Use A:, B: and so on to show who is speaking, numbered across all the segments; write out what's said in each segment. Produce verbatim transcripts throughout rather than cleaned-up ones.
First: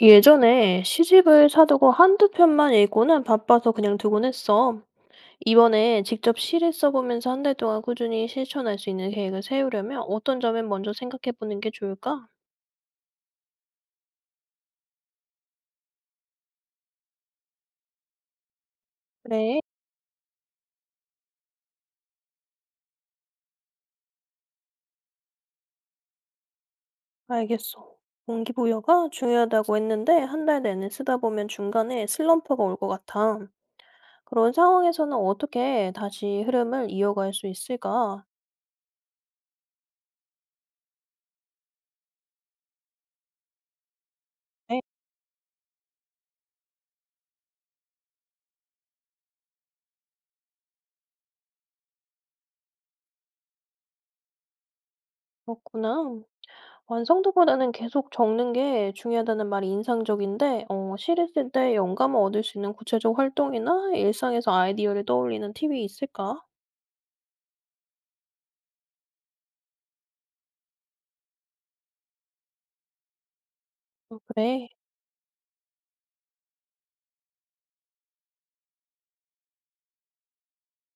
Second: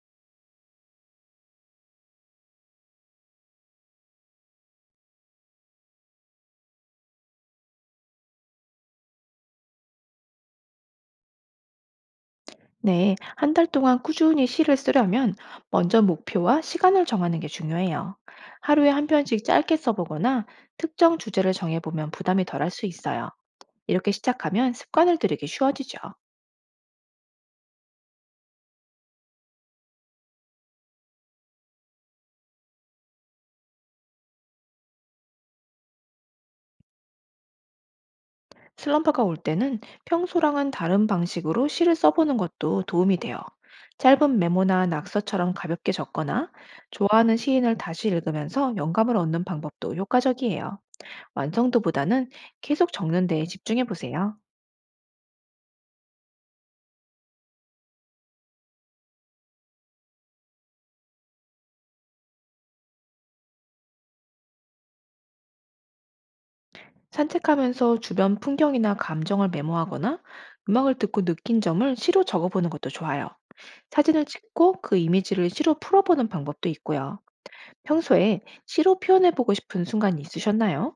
A: 예전에 시집을 사두고 한두 편만 읽고는 바빠서 그냥 두곤 했어. 이번에 직접 시를 써보면서 한 달 동안 꾸준히 실천할 수 있는 계획을 세우려면 어떤 점을 먼저 생각해보는 게 좋을까?
B: 네, 한 달 동안 꾸준히 시를 쓰려면 먼저 목표와 시간을 정하는 게 중요해요. 하루에 한 편씩
A: 그래,
B: 짧게 써보거나 특정 주제를 정해보면 부담이 덜할 수 있어요. 이렇게 시작하면 습관을 들이기 쉬워지죠.
A: 알겠어. 동기부여가 중요하다고 했는데 한 달 내내 쓰다 보면 중간에 슬럼프가 올 것 같아. 그런 상황에서는 어떻게 다시 흐름을 이어갈 수 있을까?
B: 슬럼프가 올 때는 평소랑은 다른 방식으로 시를 써보는 것도 도움이 돼요. 짧은
A: 네,
B: 메모나 낙서처럼 가볍게 적거나 좋아하는 시인을 다시 읽으면서 영감을 얻는 방법도 효과적이에요. 완성도보다는 계속 적는 데에 집중해 보세요.
A: 그렇구나. 완성도보다는 계속 적는 게 중요하다는 말이 인상적인데, 어, 시를 쓸 때 영감을 얻을 수 있는 구체적 활동이나 일상에서 아이디어를 떠올리는 팁이 있을까?
B: 산책하면서 주변 풍경이나 감정을 메모하거나 음악을 듣고 느낀 점을 시로 적어보는 것도 좋아요.
A: 어,
B: 사진을
A: 그래.
B: 찍고 그 이미지를 시로 풀어보는 방법도 있고요. 평소에 시로 표현해보고 싶은 순간이 있으셨나요?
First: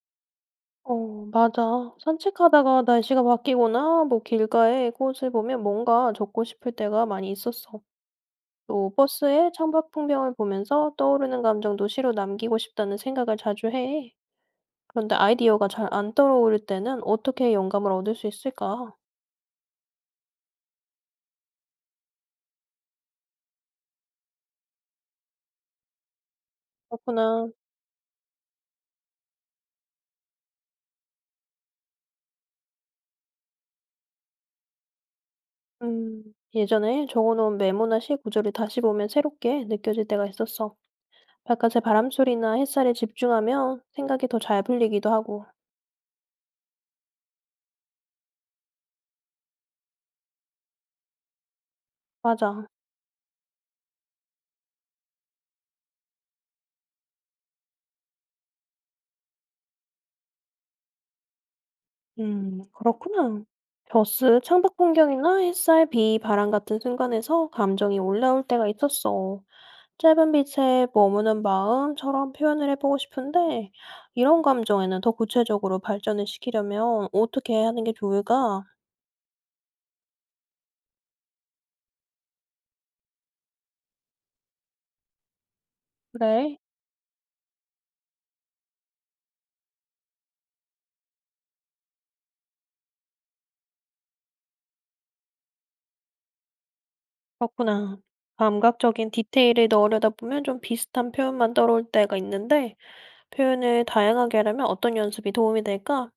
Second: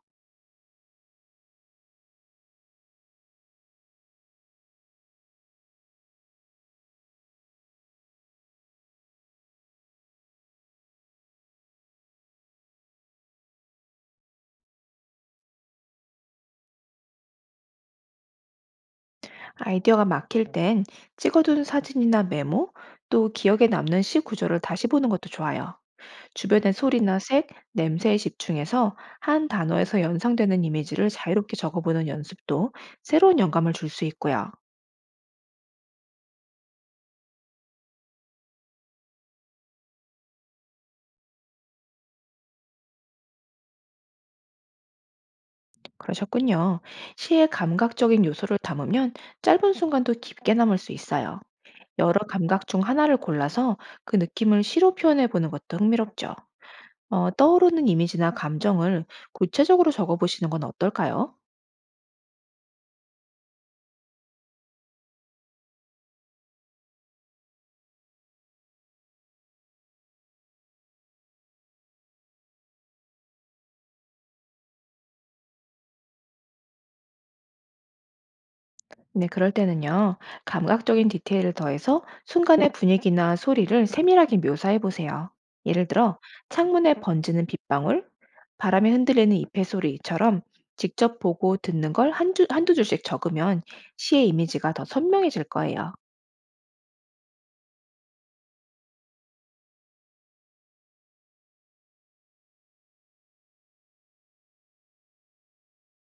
A: 어, 맞아. 산책하다가 날씨가 바뀌거나 뭐 길가에 꽃을 보면 뭔가 적고 싶을 때가 많이 있었어. 또 버스에 창밖 풍경을 보면서 떠오르는 감정도 시로 남기고 싶다는 생각을 자주 해. 그런데 아이디어가 잘 안 떠오를 때는 어떻게 영감을 얻을 수 있을까?
B: 아이디어가 막힐 땐 찍어둔 사진이나 메모, 또 기억에 남는 시 구조를 다시 보는 것도 좋아요. 주변의 소리나 색,
A: 그렇구나.
B: 냄새에 집중해서 한 단어에서 연상되는 이미지를 자유롭게 적어보는 연습도 새로운 영감을 줄 수 있고요.
A: 음, 예전에 적어놓은 메모나 시 구절을 다시 보면 새롭게 느껴질 때가 있었어. 바깥의 바람소리나 햇살에 집중하면 생각이 더 잘 풀리기도 하고.
B: 그러셨군요. 시의 감각적인 요소를 담으면 짧은 순간도 깊게 남을 수 있어요. 여러
A: 맞아.
B: 감각 중 하나를 골라서 그 느낌을 시로 표현해 보는 것도 흥미롭죠. 어, 떠오르는 이미지나 감정을 구체적으로 적어 보시는 건 어떨까요?
A: 음, 그렇구나. 벼스, 창밖 풍경이나 햇살, 비, 바람 같은 순간에서 감정이 올라올 때가 있었어. 짧은 빛에 머무는 마음처럼 표현을 해보고 싶은데, 이런 감정에는 더 구체적으로 발전을 시키려면 어떻게 하는 게 좋을까?
B: 네, 그럴 때는요, 감각적인 디테일을 더해서 순간의 분위기나 소리를 세밀하게 묘사해 보세요. 예를 들어,
A: 그래.
B: 창문에 번지는 빗방울, 바람에 흔들리는 잎의 소리처럼 직접 보고 듣는 걸 한 두, 한두 줄씩 적으면 시의 이미지가 더 선명해질 거예요.
A: 그렇구나. 감각적인 디테일을 넣으려다 보면 좀 비슷한 표현만 떠올 때가 있는데, 표현을 다양하게 하려면 어떤 연습이 도움이 될까?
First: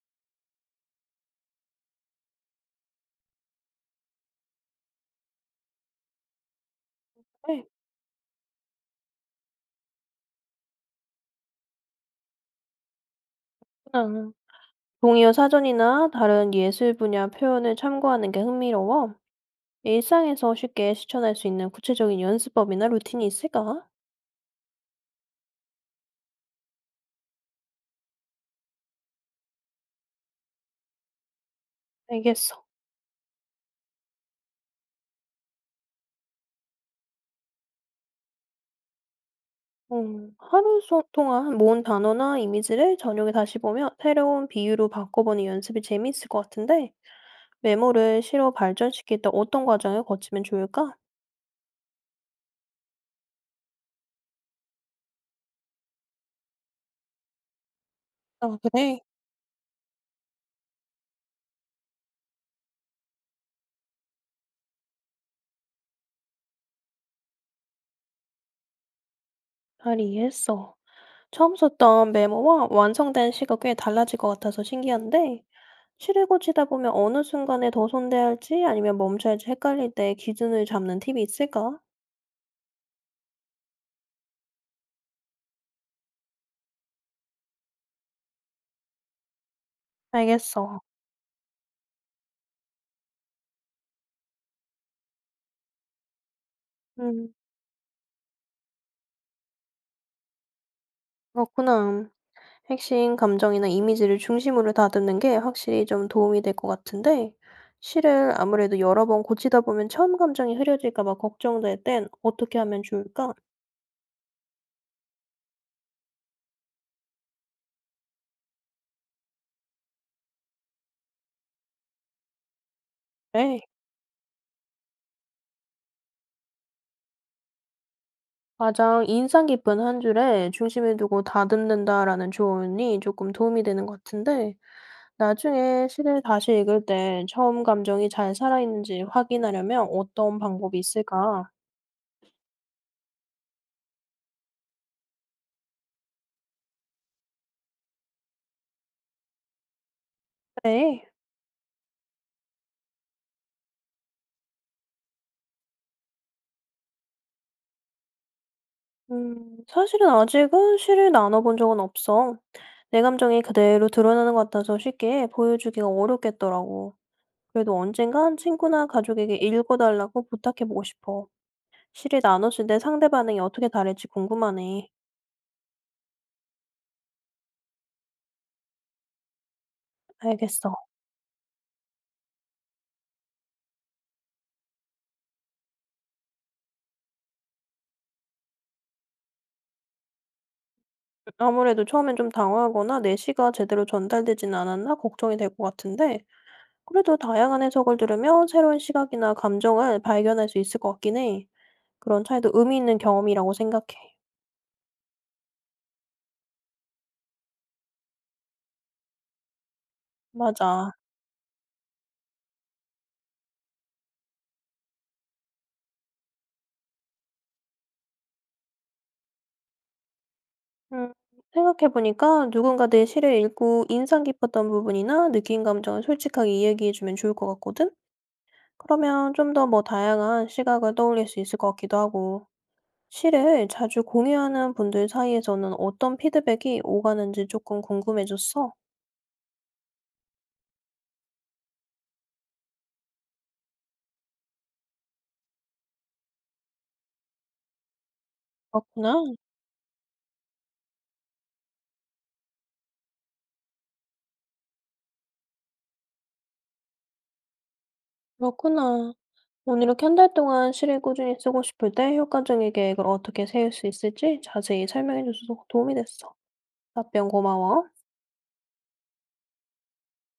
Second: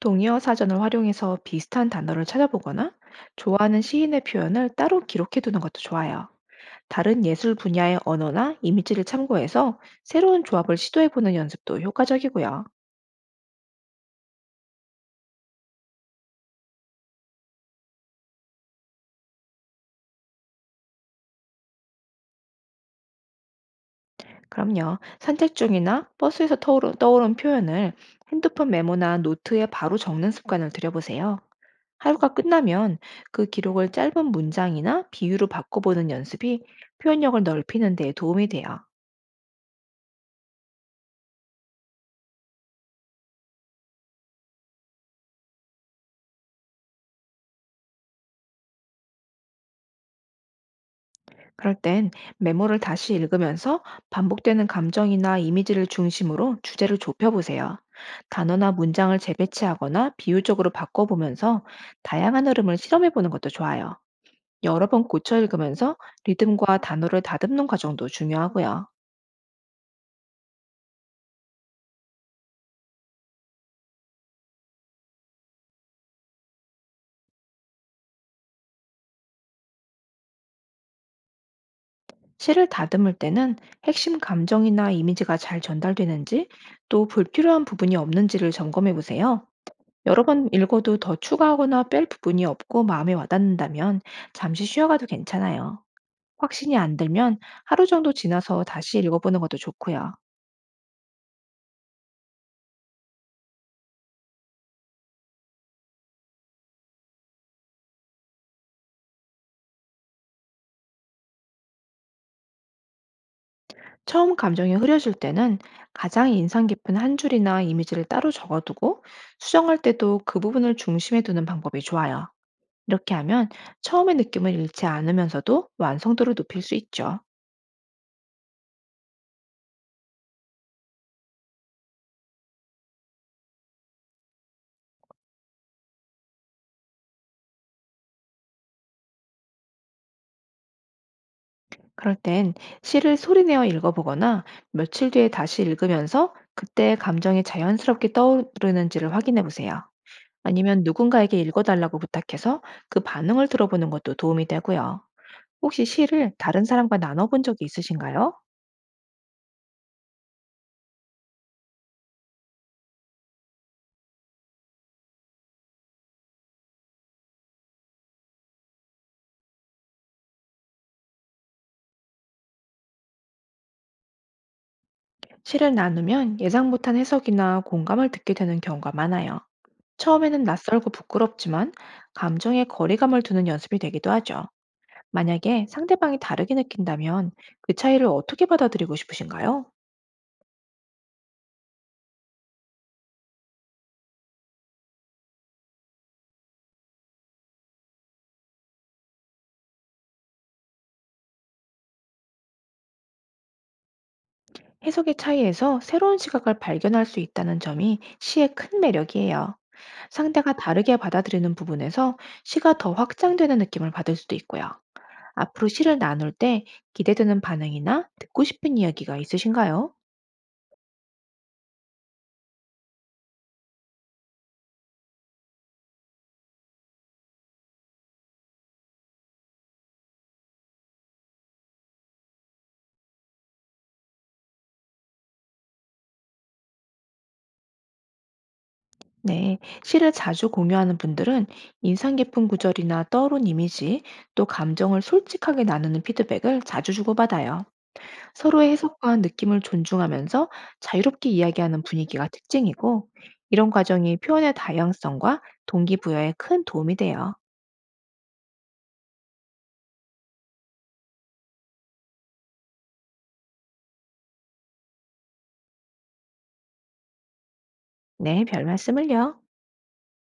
B: 동의어 사전을 활용해서 비슷한 단어를 찾아보거나 좋아하는 시인의 표현을 따로 기록해 두는 것도 좋아요. 다른 예술
A: 네,
B: 분야의 언어나 이미지를 참고해서 새로운 조합을 시도해 보는 연습도 효과적이고요.
A: 그렇구나. 동의어 사전이나 다른 예술 분야 표현을 참고하는 게 흥미로워. 일상에서 쉽게 실천할 수 있는 구체적인 연습법이나 루틴이 있을까?
B: 그럼요. 산책 중이나 버스에서 떠오른, 떠오른 표현을 핸드폰 메모나 노트에 바로 적는 습관을 들여보세요. 하루가
A: 알겠어.
B: 끝나면 그 기록을 짧은 문장이나 비유로 바꿔보는 연습이 표현력을 넓히는 데 도움이 돼요.
A: 음, 하루 소- 동안 모은 단어나 이미지를 저녁에 다시 보며 새로운 비유로 바꿔보는 연습이 재미있을 것 같은데, 메모를 시로 발전시킬 때 어떤 과정을 거치면 좋을까?
B: 그럴 땐 메모를 다시 읽으면서 반복되는 감정이나 이미지를 중심으로 주제를 좁혀보세요.
A: 아
B: 단어나
A: 그래?
B: 문장을 재배치하거나 비유적으로 바꿔보면서 다양한 흐름을 실험해보는 것도 좋아요. 여러 번 고쳐 읽으면서 리듬과 단어를 다듬는 과정도 중요하고요.
A: 잘 이해했어. 처음 썼던 메모와 완성된 시가 꽤 달라질 것 같아서 신기한데, 실을 고치다 보면 어느 순간에 더 손대야 할지 아니면 멈춰야 할지 헷갈릴 때 기준을 잡는 팁이 있을까?
B: 시를 다듬을 때는 핵심 감정이나 이미지가 잘 전달되는지 또 불필요한 부분이 없는지를 점검해 보세요. 여러 번
A: 알겠어.
B: 읽어도 더 추가하거나 뺄 부분이 없고 마음에 와닿는다면 잠시 쉬어가도 괜찮아요. 확신이 안
A: 음,
B: 들면 하루 정도 지나서 다시 읽어보는 것도 좋고요.
A: 그렇구나. 핵심 감정이나 이미지를 중심으로 다듬는 게 확실히 좀 도움이 될 것 같은데, 실을 아무래도 여러 번 고치다 보면 처음 감정이 흐려질까 봐 걱정될 땐 어떻게 하면 좋을까?
B: 처음 감정이 흐려질 때는 가장 인상 깊은 한 줄이나 이미지를 따로 적어두고 수정할 때도 그 부분을 중심에 두는 방법이 좋아요. 이렇게 하면
A: 네.
B: 처음의 느낌을 잃지 않으면서도 완성도를 높일 수 있죠.
A: 가장 인상 깊은 한 줄에 '중심을 두고 다듬는다.'라는 조언이 조금 도움이 되는 것 같은데 나중에 시를 다시 읽을 때 처음 감정이 잘 살아있는지 확인하려면 어떤 방법이 있을까?
B: 그럴 땐 시를 소리내어 읽어보거나 며칠 뒤에 다시 읽으면서 그때 감정이 자연스럽게 떠오르는지를 확인해 보세요. 아니면
A: 네.
B: 누군가에게 읽어달라고 부탁해서 그 반응을 들어보는 것도 도움이 되고요. 혹시 시를 다른 사람과 나눠본 적이 있으신가요?
A: 음, 사실은 아직은 시를 나눠 본 적은 없어. 내 감정이 그대로 드러나는 것 같아서 쉽게 보여주기가 어렵겠더라고. 그래도 언젠간 친구나 가족에게 읽어달라고 부탁해 보고 싶어. 시를 나눴을 때 상대 반응이 어떻게 다를지 궁금하네.
B: 시를 나누면 예상 못한 해석이나 공감을 듣게 되는 경우가 많아요. 처음에는
A: 알겠어.
B: 낯설고 부끄럽지만 감정에 거리감을 두는 연습이 되기도 하죠. 만약에 상대방이 다르게 느낀다면 그 차이를 어떻게 받아들이고 싶으신가요?
A: 아무래도 처음엔 좀 당황하거나 내시가 제대로 전달되진 않았나 걱정이 될 것 같은데, 그래도 다양한 해석을 들으며 새로운 시각이나 감정을 발견할 수 있을 것 같긴 해. 그런 차이도 의미 있는 경험이라고 생각해.
B: 해석의 차이에서 새로운 시각을 발견할 수 있다는 점이 시의 큰 매력이에요. 상대가
A: 맞아.
B: 다르게 받아들이는 부분에서 시가 더 확장되는 느낌을 받을 수도 있고요. 앞으로 시를 나눌 때 기대되는 반응이나 듣고 싶은 이야기가 있으신가요?
A: 음, 생각해보니까 누군가 내 시를 읽고 인상 깊었던 부분이나 느낀 감정을 솔직하게 이야기해주면 좋을 것 같거든? 그러면 좀 더 뭐 다양한 시각을 떠올릴 수 있을 것 같기도 하고. 시를 자주 공유하는 분들 사이에서는 어떤 피드백이 오가는지 조금 궁금해졌어.
B: 네, 시를 자주 공유하는 분들은 인상 깊은 구절이나 떠오른 이미지, 또 감정을 솔직하게 나누는 피드백을 자주 주고받아요. 서로의 해석과
A: 그렇구나.
B: 느낌을 존중하면서 자유롭게 이야기하는 분위기가 특징이고, 이런 과정이 표현의 다양성과 동기부여에 큰 도움이 돼요.
A: 그렇구나. 오늘 이렇게 한 달 동안 시를 꾸준히 쓰고 싶을 때 효과적인 계획을 어떻게 세울 수 있을지 자세히 설명해줘서 도움이 됐어. 답변 고마워.
B: 네, 별 말씀을요.